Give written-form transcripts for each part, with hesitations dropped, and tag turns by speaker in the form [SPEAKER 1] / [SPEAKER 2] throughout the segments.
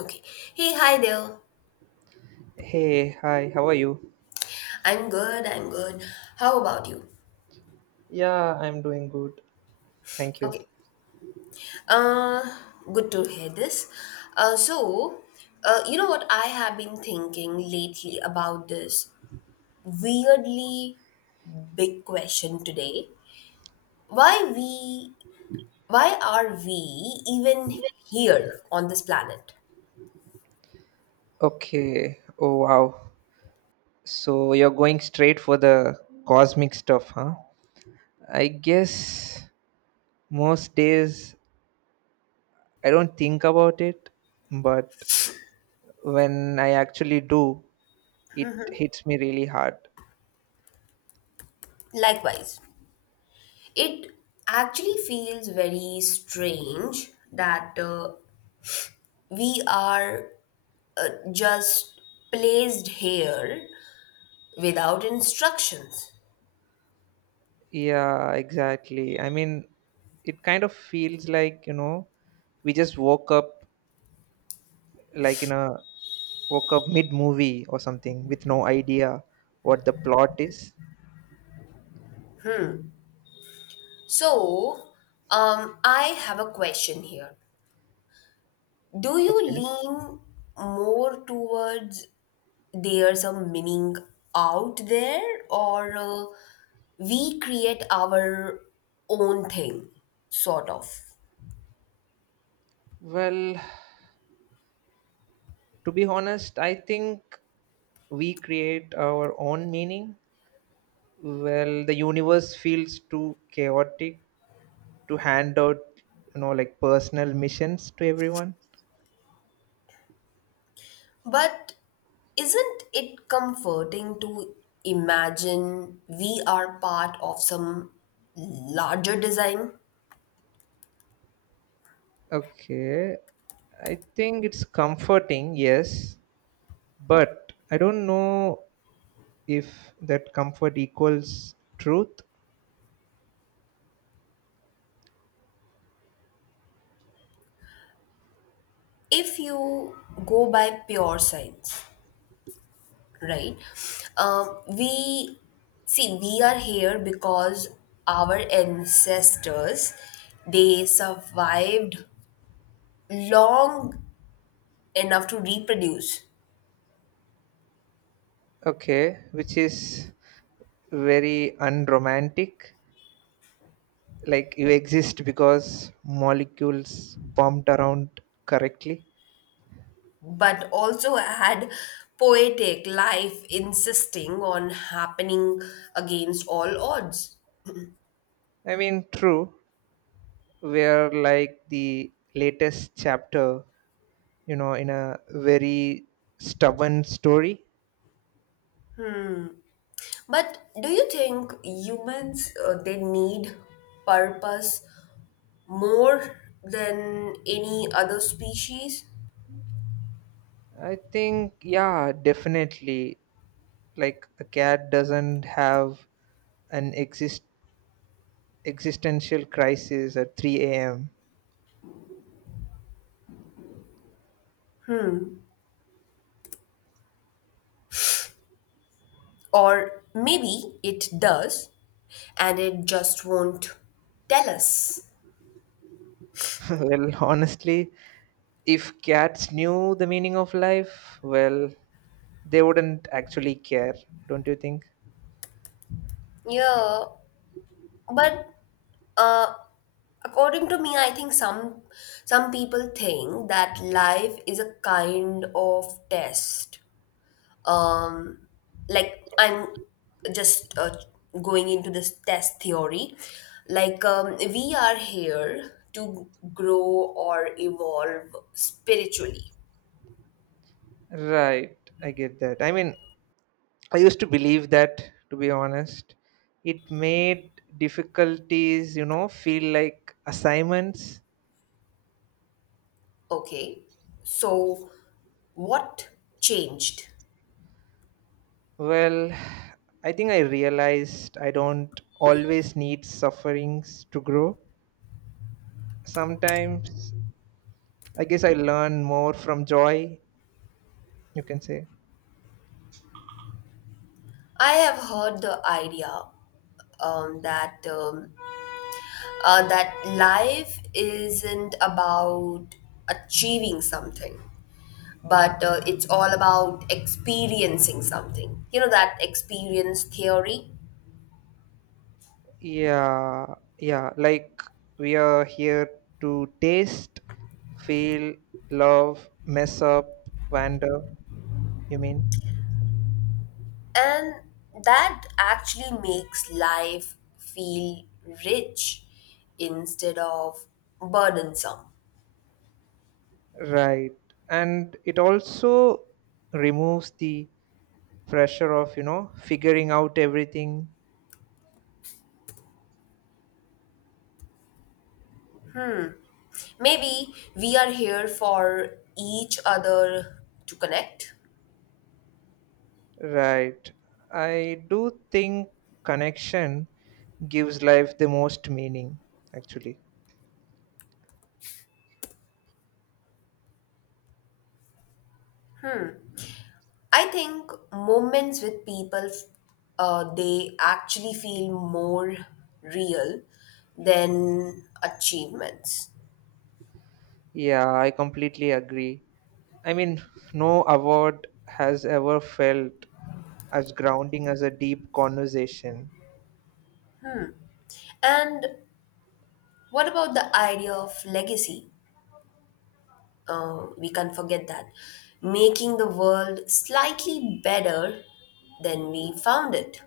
[SPEAKER 1] Okay. Hey, hi there.
[SPEAKER 2] Hey, hi, how are you?
[SPEAKER 1] I'm good. I'm good. How about you?
[SPEAKER 2] Yeah, I'm doing good. Thank you.
[SPEAKER 1] Okay. Uh, Good to hear this. Uh, so, you know what I have been thinking lately about this weirdly big question today. Why we? Why are we even here on this planet?
[SPEAKER 2] Okay, oh wow. So you're going straight for the cosmic stuff, huh? I guess most days I don't think about it, but when I actually do, it hits me really hard.
[SPEAKER 1] Likewise, it actually feels very strange that we are just placed here without instructions.
[SPEAKER 2] Yeah, exactly. I mean, it kind of feels like, we just woke up like in a woke up mid movie or something with no idea what the plot is.
[SPEAKER 1] So, I have a question here. Do you
[SPEAKER 2] Okay.
[SPEAKER 1] lean more towards there's a meaning out there, or we create our own thing, sort of?
[SPEAKER 2] Well, to be honest, I think we create our own meaning. Well, the universe feels too chaotic to hand out, like personal missions to everyone.
[SPEAKER 1] But isn't it comforting to imagine we are part of some larger design?
[SPEAKER 2] Okay. I think it's comforting, yes, but I don't know if that comfort equals truth.
[SPEAKER 1] If you go by pure science, right? We see we are here because our ancestors they survived long enough to reproduce,
[SPEAKER 2] Okay, which is very unromantic, like you exist because molecules bumped around correctly.
[SPEAKER 1] but also had poetic life insisting on happening against all odds.
[SPEAKER 2] I mean true, we're like the latest chapter, in a very stubborn story.
[SPEAKER 1] But do you think humans they need purpose more than any other species?
[SPEAKER 2] I think yeah, definitely. Like a cat doesn't have an existential crisis at 3 a.m.
[SPEAKER 1] Or maybe it does and it just won't tell us.
[SPEAKER 2] Well honestly, if cats knew the meaning of life, well, they wouldn't actually care, don't you think?
[SPEAKER 1] Yeah, but uh, according to me, I think some people think that life is a kind of test, um, like I'm just going into this test theory. Like we are here to grow or evolve spiritually.
[SPEAKER 2] Right, I get that. I mean, I used to believe that, to be honest. It made difficulties, feel like assignments.
[SPEAKER 1] Okay, so what changed?
[SPEAKER 2] Well, I think I realized I don't always need sufferings to grow. Sometimes, I guess I learn more from joy, you can say.
[SPEAKER 1] I have heard the idea um, that um, that life isn't about achieving something but it's all about experiencing something. You know, that experience theory.
[SPEAKER 2] Yeah, yeah, like we are here to taste, feel, love, mess up, wander, you mean?
[SPEAKER 1] And that actually makes life feel rich instead of burdensome.
[SPEAKER 2] Right. And it also removes the pressure of, figuring out everything.
[SPEAKER 1] Maybe we are here for each other to connect.
[SPEAKER 2] Right. I do think connection gives life the most meaning, actually.
[SPEAKER 1] I think moments with people, they actually feel more real than achievements.
[SPEAKER 2] Yeah, I completely agree. I mean, no award has ever felt as grounding as a deep conversation.
[SPEAKER 1] And what about the idea of legacy? We can't forget that. Making the world slightly better than we found it.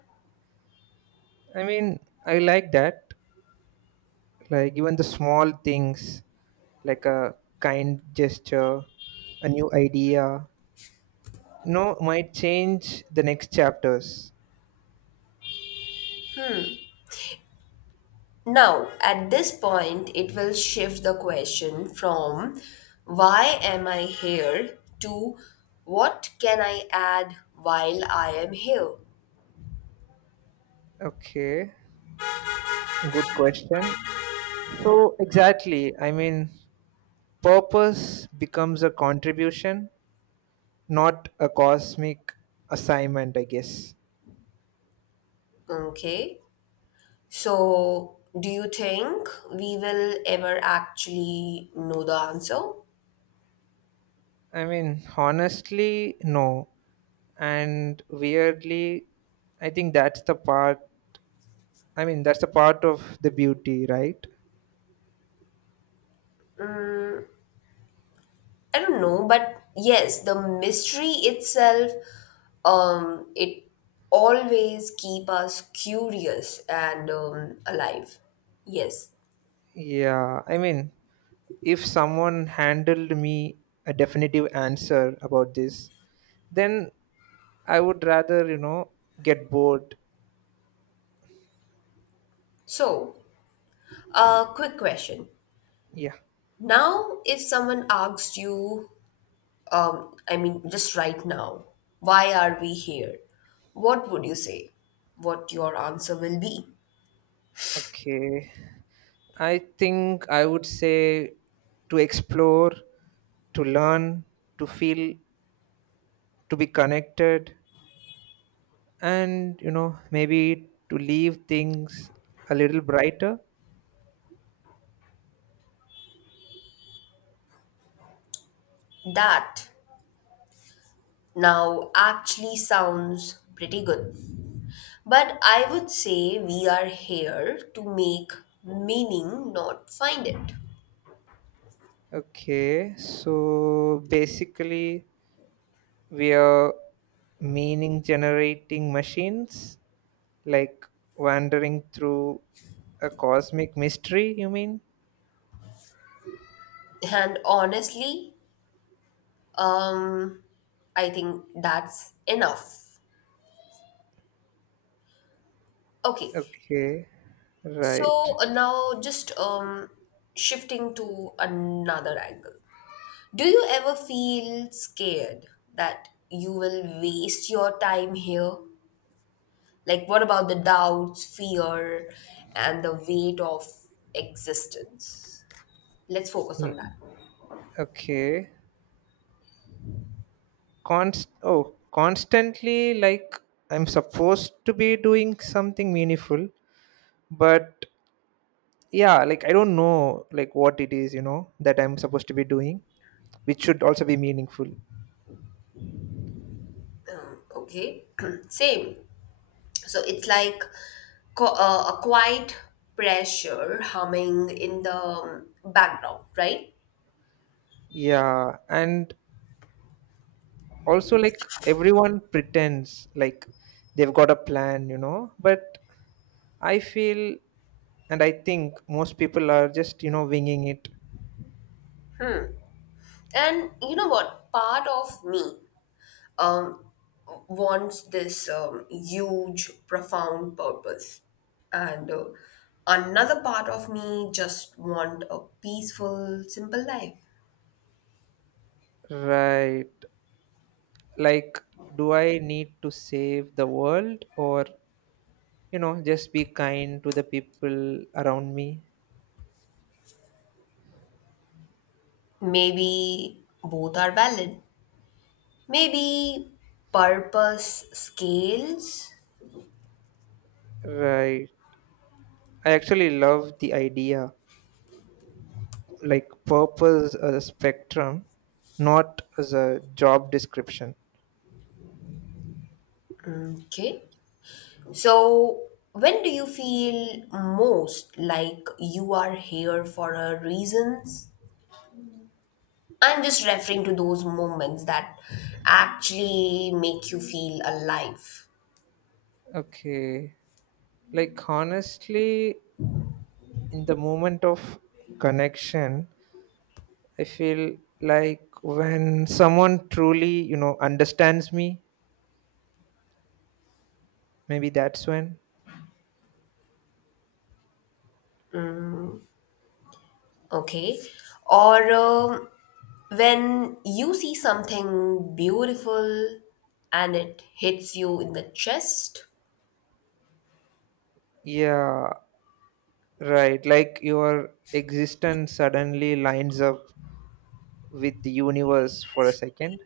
[SPEAKER 2] I mean, I like that. Like even the small things, like a kind gesture, a new idea, no, might change the next chapters.
[SPEAKER 1] Now, at this point, it will shift the question from why am I here to what can I add while I am here?
[SPEAKER 2] Okay, good question. So exactly, I mean, purpose becomes a contribution, not a cosmic assignment, I guess.
[SPEAKER 1] Okay. So, do you think we will ever actually know the answer?
[SPEAKER 2] I mean, honestly, no. And weirdly, I think that's the part of the beauty, right?
[SPEAKER 1] I don't know, but yes, the mystery itself, it always keep us curious and alive. Yes.
[SPEAKER 2] Yeah, I mean, if someone handled me a definitive answer about this, then I would rather, get bored.
[SPEAKER 1] So, quick question.
[SPEAKER 2] Yeah.
[SPEAKER 1] Now, if someone asks you, I mean, just right now, why are we here? What would you say? What your answer will be?
[SPEAKER 2] Okay, I think I would say to explore, to learn, to feel, to be connected, and maybe to leave things a little brighter.
[SPEAKER 1] That now actually sounds pretty good. But I would say we are here to make meaning, not find it.
[SPEAKER 2] Okay, so basically we are meaning generating machines, like wandering through a cosmic mystery, you mean?
[SPEAKER 1] And honestly, um, I think that's enough. Okay,
[SPEAKER 2] Okay, right.
[SPEAKER 1] so now just shifting to another angle. Do you ever feel scared that you will waste your time here? Like, what about the doubts, fear, and the weight of existence? Let's focus on
[SPEAKER 2] Ye-
[SPEAKER 1] that.
[SPEAKER 2] Okay. Constantly, like I'm supposed to be doing something meaningful, but yeah, like I don't know like what it is, that I'm supposed to be doing, which should also be meaningful.
[SPEAKER 1] Okay, same. So it's like a quiet pressure humming in the background, right?
[SPEAKER 2] Yeah, and also like everyone pretends like they've got a plan, but I feel, and I think most people are just, winging it.
[SPEAKER 1] And you know what? Part of me um, wants this huge, profound purpose, and another part of me just want a peaceful, simple life.
[SPEAKER 2] Right, like do I need to save the world, or just be kind to the people around me?
[SPEAKER 1] Maybe both are valid. Maybe purpose scales.
[SPEAKER 2] Right, I actually love the idea, like purpose as a spectrum, not as a job description.
[SPEAKER 1] Okay. So, when do you feel most like you are here for a reasons? I'm just referring to those moments that actually make you feel alive.
[SPEAKER 2] Okay, like honestly, in the moment of connection, I feel like when someone truly, understands me, maybe that's when.
[SPEAKER 1] Okay. Or when you see something beautiful and it hits you in the chest.
[SPEAKER 2] Yeah, right, like your existence suddenly lines up with the universe for a second.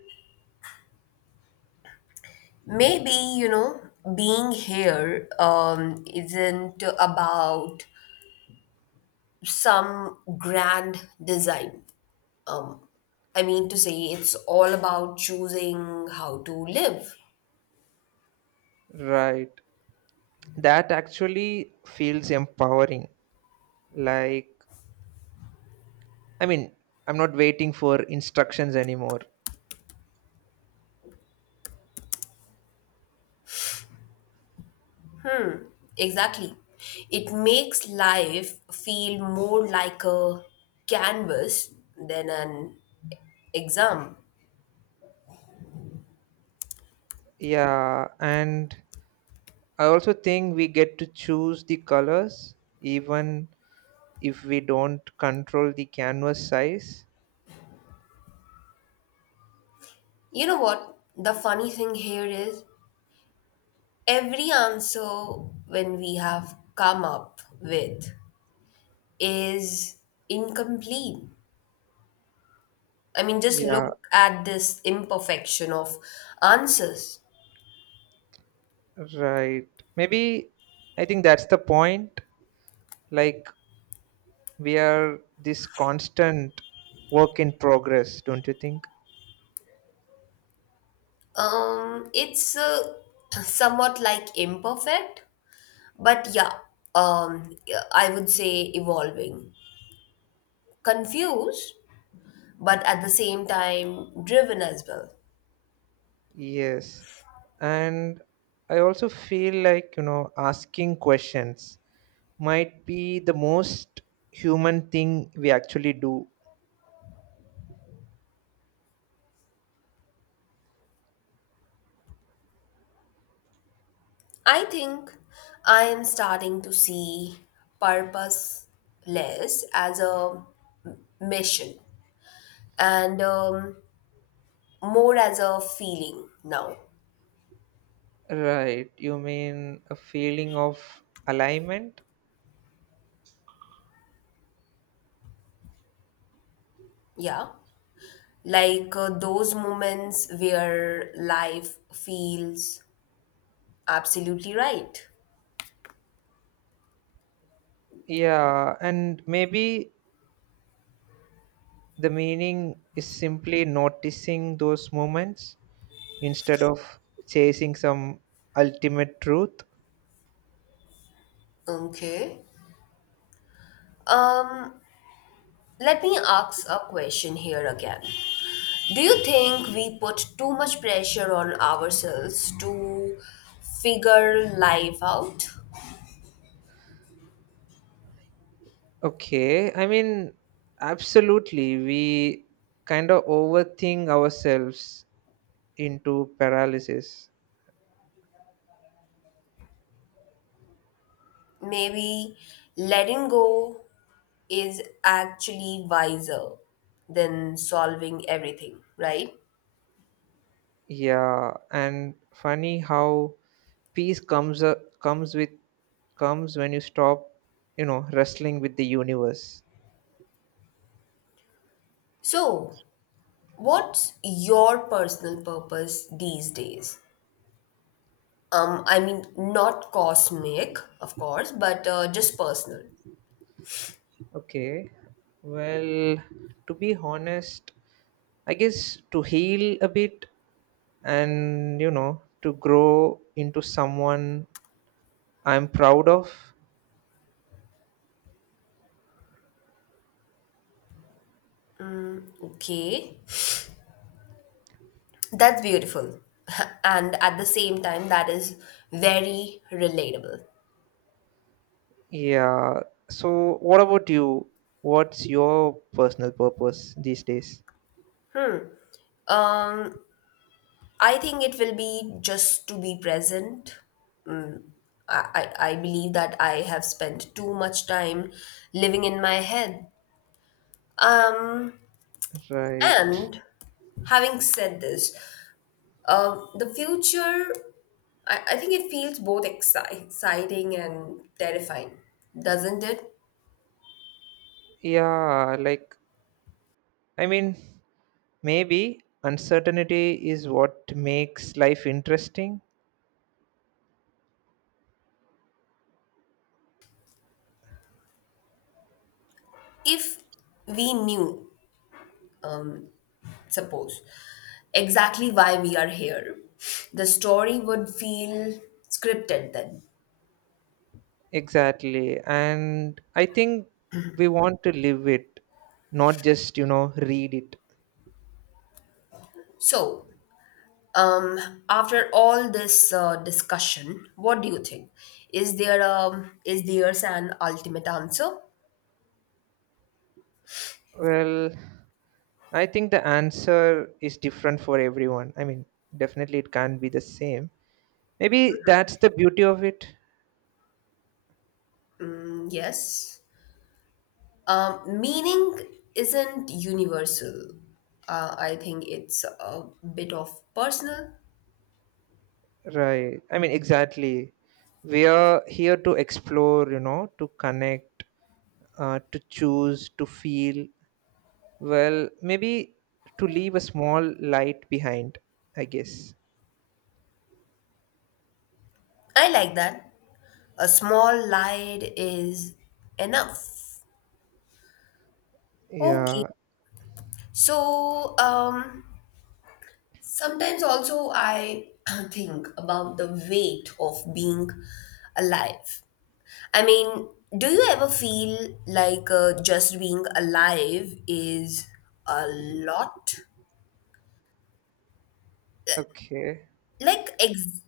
[SPEAKER 1] Maybe, you know, being here isn't about some grand design. Um, I mean to say, it's all about choosing how to live.
[SPEAKER 2] Right, that actually feels empowering, like, I mean, I'm not waiting for instructions anymore.
[SPEAKER 1] Exactly. It makes life feel more like a canvas than an exam.
[SPEAKER 2] Yeah, and I also think we get to choose the colors, even if we don't control the canvas size.
[SPEAKER 1] You know what? The funny thing here is every answer when we have come up with is incomplete. I mean, just
[SPEAKER 2] Yeah,
[SPEAKER 1] look at this imperfection of answers.
[SPEAKER 2] right. Maybe, I think that's the point, like we are this constant work in progress, don't you think?
[SPEAKER 1] It's somewhat like imperfect, but yeah, yeah, I would say evolving. Confused, but at the same time driven as well.
[SPEAKER 2] Yes, and I also feel like, asking questions might be the most human thing we actually do.
[SPEAKER 1] I think I am starting to see purposeless as a mission and more as a feeling now.
[SPEAKER 2] Right, you mean a feeling of alignment?
[SPEAKER 1] Yeah. Like those moments where life feels absolutely right.
[SPEAKER 2] Yeah, and maybe the meaning is simply noticing those moments instead of chasing some ultimate truth.
[SPEAKER 1] Okay. Um, Let me ask a question here again. Do you think we put too much pressure on ourselves to figure life out?
[SPEAKER 2] Okay, I mean, absolutely. We kind of overthink ourselves into paralysis.
[SPEAKER 1] Maybe letting go is actually wiser than solving everything, right?
[SPEAKER 2] Yeah, and funny how peace comes up, comes with comes when you stop, wrestling with the universe.
[SPEAKER 1] So, what's your personal purpose these days? I mean, not cosmic, of course, but just personal.
[SPEAKER 2] Okay, well, to be honest, I guess to heal a bit and to grow into someone I'm proud of.
[SPEAKER 1] Okay. That's beautiful. And at the same time, that is very relatable.
[SPEAKER 2] Yeah. So what about you? What's your personal purpose these days?
[SPEAKER 1] Um, I think it will be just to be present. I believe that I have spent too much time living in my head. Um,
[SPEAKER 2] Right.
[SPEAKER 1] and having said this, the future, I think it feels both exciting and terrifying, doesn't it?
[SPEAKER 2] Yeah, like, I mean, maybe uncertainty is what makes life interesting.
[SPEAKER 1] If we knew, um, suppose, exactly why we are here. The story would feel scripted then.
[SPEAKER 2] Exactly. And I think we want to live it, not just, read it.
[SPEAKER 1] So, after all this discussion, what do you think? Is there is there's an ultimate answer?
[SPEAKER 2] Well, I think the answer is different for everyone. I mean, definitely it can't be the same. Maybe that's the beauty of it.
[SPEAKER 1] Mm, yes. Meaning isn't universal. I think it's a bit of personal.
[SPEAKER 2] Right. I mean, exactly. We are here to explore, to connect, to choose, to feel. Well, maybe to leave a small light behind, I guess.
[SPEAKER 1] I like that. A small light is enough. Okay.
[SPEAKER 2] Yeah.
[SPEAKER 1] So, Sometimes also I think about the weight of being alive. I mean, do you ever feel like just being alive is a lot?
[SPEAKER 2] Okay.
[SPEAKER 1] Like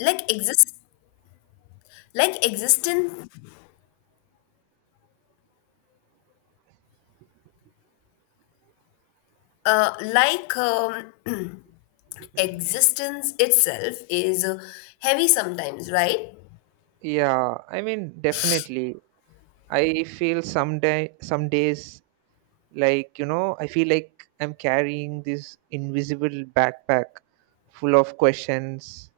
[SPEAKER 1] like exist existence uh, like um, existence itself is heavy sometimes, right?
[SPEAKER 2] Yeah. I mean, definitely. I feel some days like I feel like I'm carrying this invisible backpack full of questions.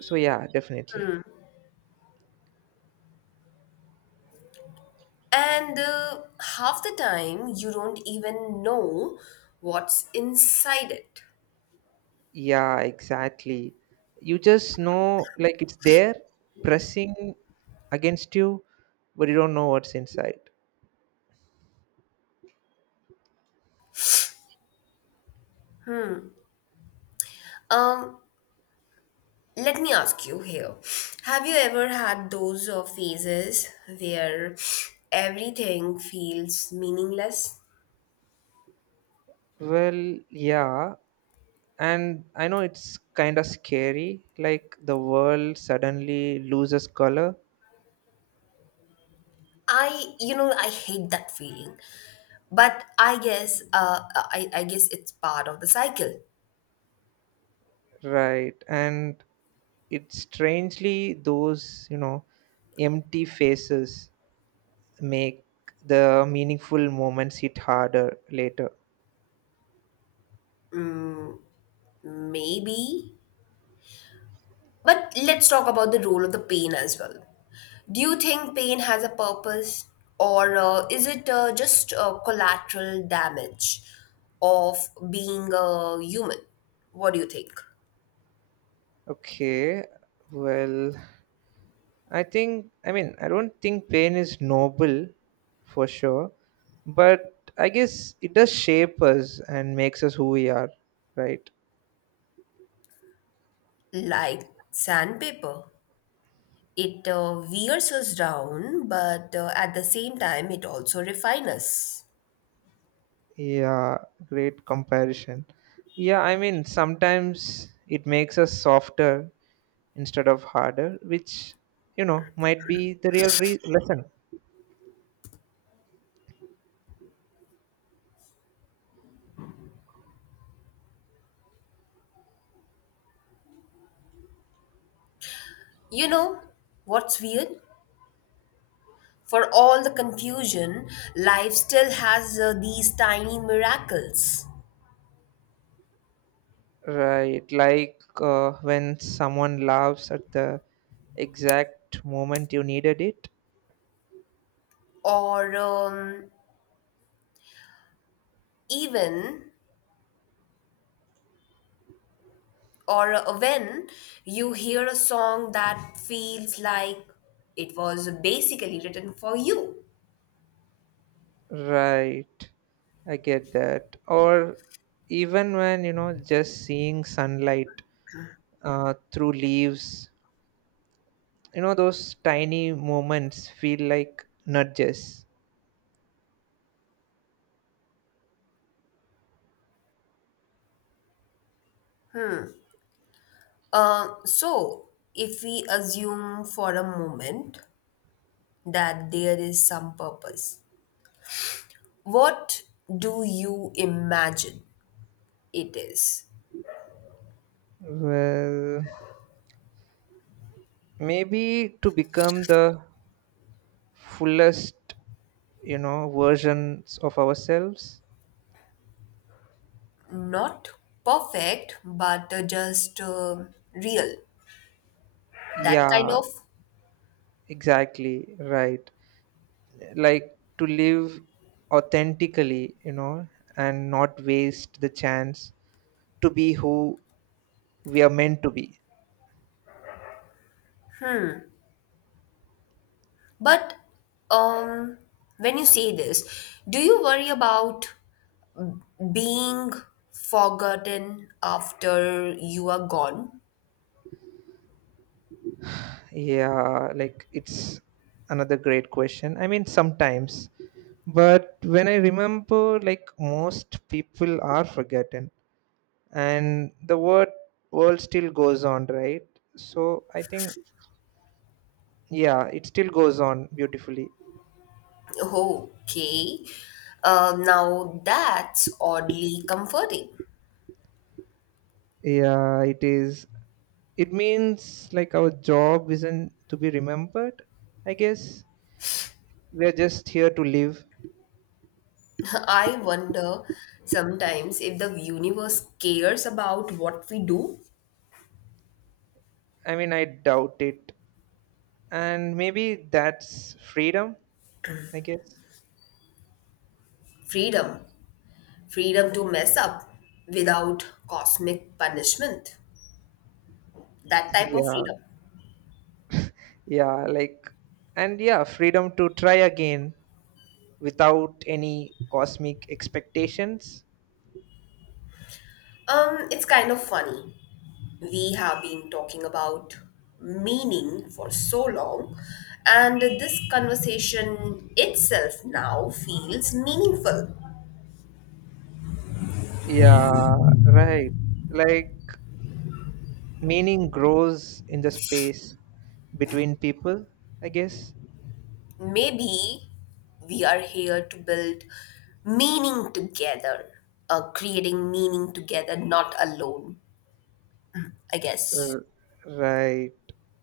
[SPEAKER 2] So yeah, definitely.
[SPEAKER 1] And half the time you don't even know what's inside it.
[SPEAKER 2] Yeah, exactly. You just know like it's there, pressing against you, but you don't know what's inside.
[SPEAKER 1] Um Let me ask you here. Have you ever had those phases where everything feels meaningless?
[SPEAKER 2] Well yeah, and I know it's kind of scary, like the world suddenly loses color.
[SPEAKER 1] I hate that feeling, but I guess, I guess it's part of the cycle.
[SPEAKER 2] Right, and it's strangely those, empty faces make the meaningful moments hit harder later.
[SPEAKER 1] Mm, maybe. But let's talk about the role of the pain as well. Do you think pain has a purpose, or is it just collateral damage of being a human? What do you think?
[SPEAKER 2] Okay, well, I think, I mean, I don't think pain is noble, for sure, but I guess it does shape us and makes us who we are, right?
[SPEAKER 1] Like sandpaper, it wears us down, but at the same time, it also refines us.
[SPEAKER 2] Yeah, great comparison. Yeah, I mean, sometimes it makes us softer instead of harder, which, might be the real lesson.
[SPEAKER 1] You know what's weird? For all the confusion, life still has these tiny miracles.
[SPEAKER 2] Right, like when someone laughs at the exact moment you needed it.
[SPEAKER 1] Or um, even, or when you hear a song that feels like it was basically written for you.
[SPEAKER 2] Right, I get that, or even when, just seeing sunlight through leaves, those tiny moments feel like nudges.
[SPEAKER 1] So, if we assume for a moment that there is some purpose. What do you imagine it is?
[SPEAKER 2] Well, maybe to become the fullest, versions of ourselves.
[SPEAKER 1] Not perfect, but just real, that kind
[SPEAKER 2] Yeah,
[SPEAKER 1] of.
[SPEAKER 2] exactly, right, like to live authentically, and not waste the chance to be who we are meant to be.
[SPEAKER 1] But um, when you say this, do you worry about being forgotten after you are gone?
[SPEAKER 2] Yeah, like it's another great question. I mean, sometimes, but when I remember like most people are forgotten and the word world still goes on, right? So I think yeah, it still goes on beautifully.
[SPEAKER 1] Okay, now that's oddly comforting.
[SPEAKER 2] Yeah, it is. It means like our job isn't to be remembered. I guess we are just here to live.
[SPEAKER 1] I wonder sometimes if the universe cares about what we do.
[SPEAKER 2] I mean, I doubt it. And maybe that's freedom, I guess.
[SPEAKER 1] Freedom. Freedom to mess up without cosmic punishment. That type of
[SPEAKER 2] Yeah,
[SPEAKER 1] freedom.
[SPEAKER 2] yeah, like, and yeah, freedom to try again without any cosmic expectations.
[SPEAKER 1] It's kind of funny. We have been talking about meaning for so long, and this conversation itself now feels meaningful.
[SPEAKER 2] Yeah, right. Like, meaning grows in the space between people, I guess.
[SPEAKER 1] Maybe we are here to build meaning together, creating meaning together, not alone, I guess.
[SPEAKER 2] R- Right.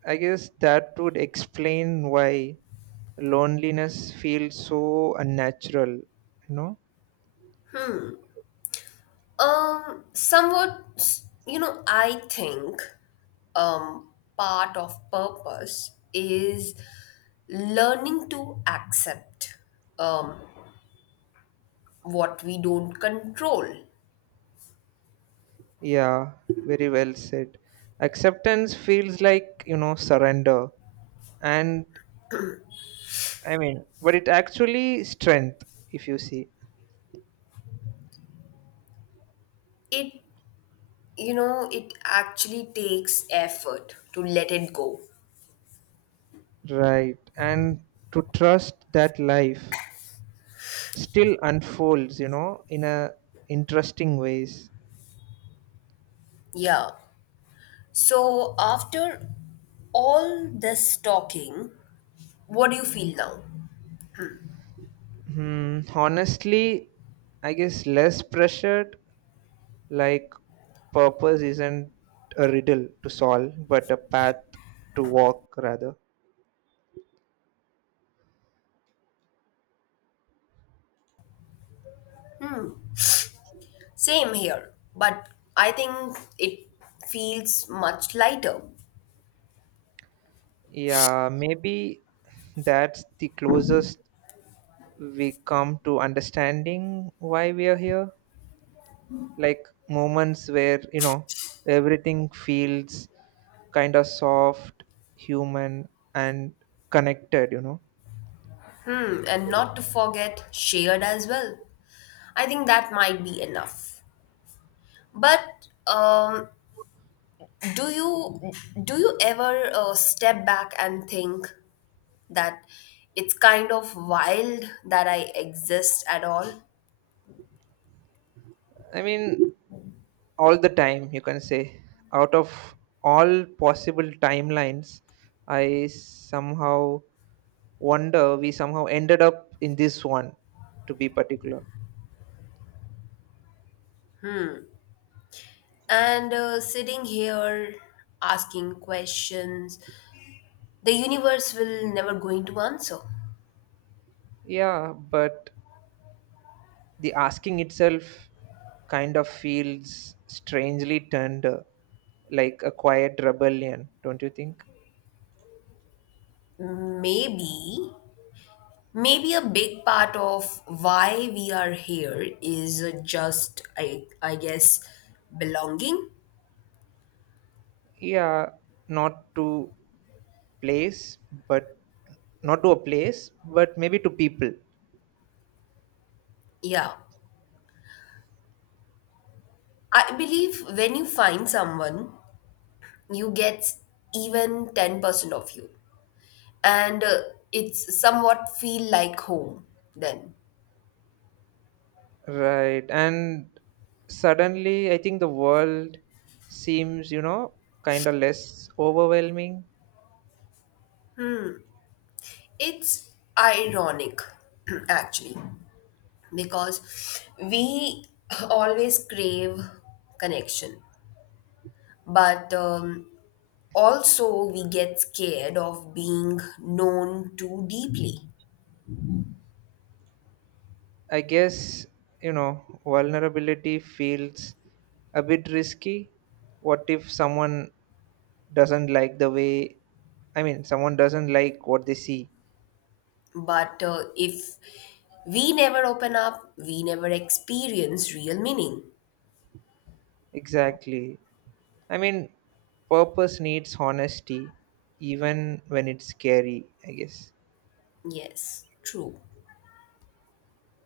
[SPEAKER 2] I guess that would explain why loneliness feels so unnatural. You know?
[SPEAKER 1] Somewhat, you know, I think um, part of purpose is learning to accept um, what we don't control.
[SPEAKER 2] Yeah, very well said. Acceptance feels like, surrender. And I mean, but it actually strength, if you see.
[SPEAKER 1] It, you know, it actually takes effort to let it go.
[SPEAKER 2] Right. And to trust that life still unfolds, in a interesting ways.
[SPEAKER 1] Yeah. So, after all this talking, what do you feel now?
[SPEAKER 2] Hmm, honestly, I guess less pressured. Like, purpose isn't a riddle to solve, but a path to walk, rather.
[SPEAKER 1] Same here, but I think it feels much lighter.
[SPEAKER 2] Yeah, maybe that's the closest we come to understanding why we are here. Like, moments where, everything feels kind of soft, human, and connected, you know.
[SPEAKER 1] Hmm, and not to forget shared as well. I think that might be enough. But um, do you do you ever step back and think that it's kind of wild that I exist at all?
[SPEAKER 2] I mean, all the time, you can say. Out of all possible timelines, I somehow wonder we somehow ended up in this one, to be particular.
[SPEAKER 1] And sitting here asking questions the universe will never going to answer.
[SPEAKER 2] Yeah, but the asking itself kind of feels strangely tender, like a quiet rebellion, don't you think?
[SPEAKER 1] Maybe, maybe a big part of why we are here is just I guess, belonging.
[SPEAKER 2] Yeah, not to place but not to a place, but maybe to people.
[SPEAKER 1] Yeah. I believe when you find someone, you get even 10% of you. And it's somewhat feel like home then.
[SPEAKER 2] Right, and suddenly I think the world seems, kind of less overwhelming.
[SPEAKER 1] It's ironic, actually because we always crave connection but also we get scared of being known too deeply
[SPEAKER 2] I guess, vulnerability feels a bit risky. What if someone doesn't like the way, I mean, someone doesn't like what they see?
[SPEAKER 1] but if we never open up we never experience real meaning.
[SPEAKER 2] Exactly. I mean, purpose needs honesty, even when it's scary, I guess.
[SPEAKER 1] Yes, true.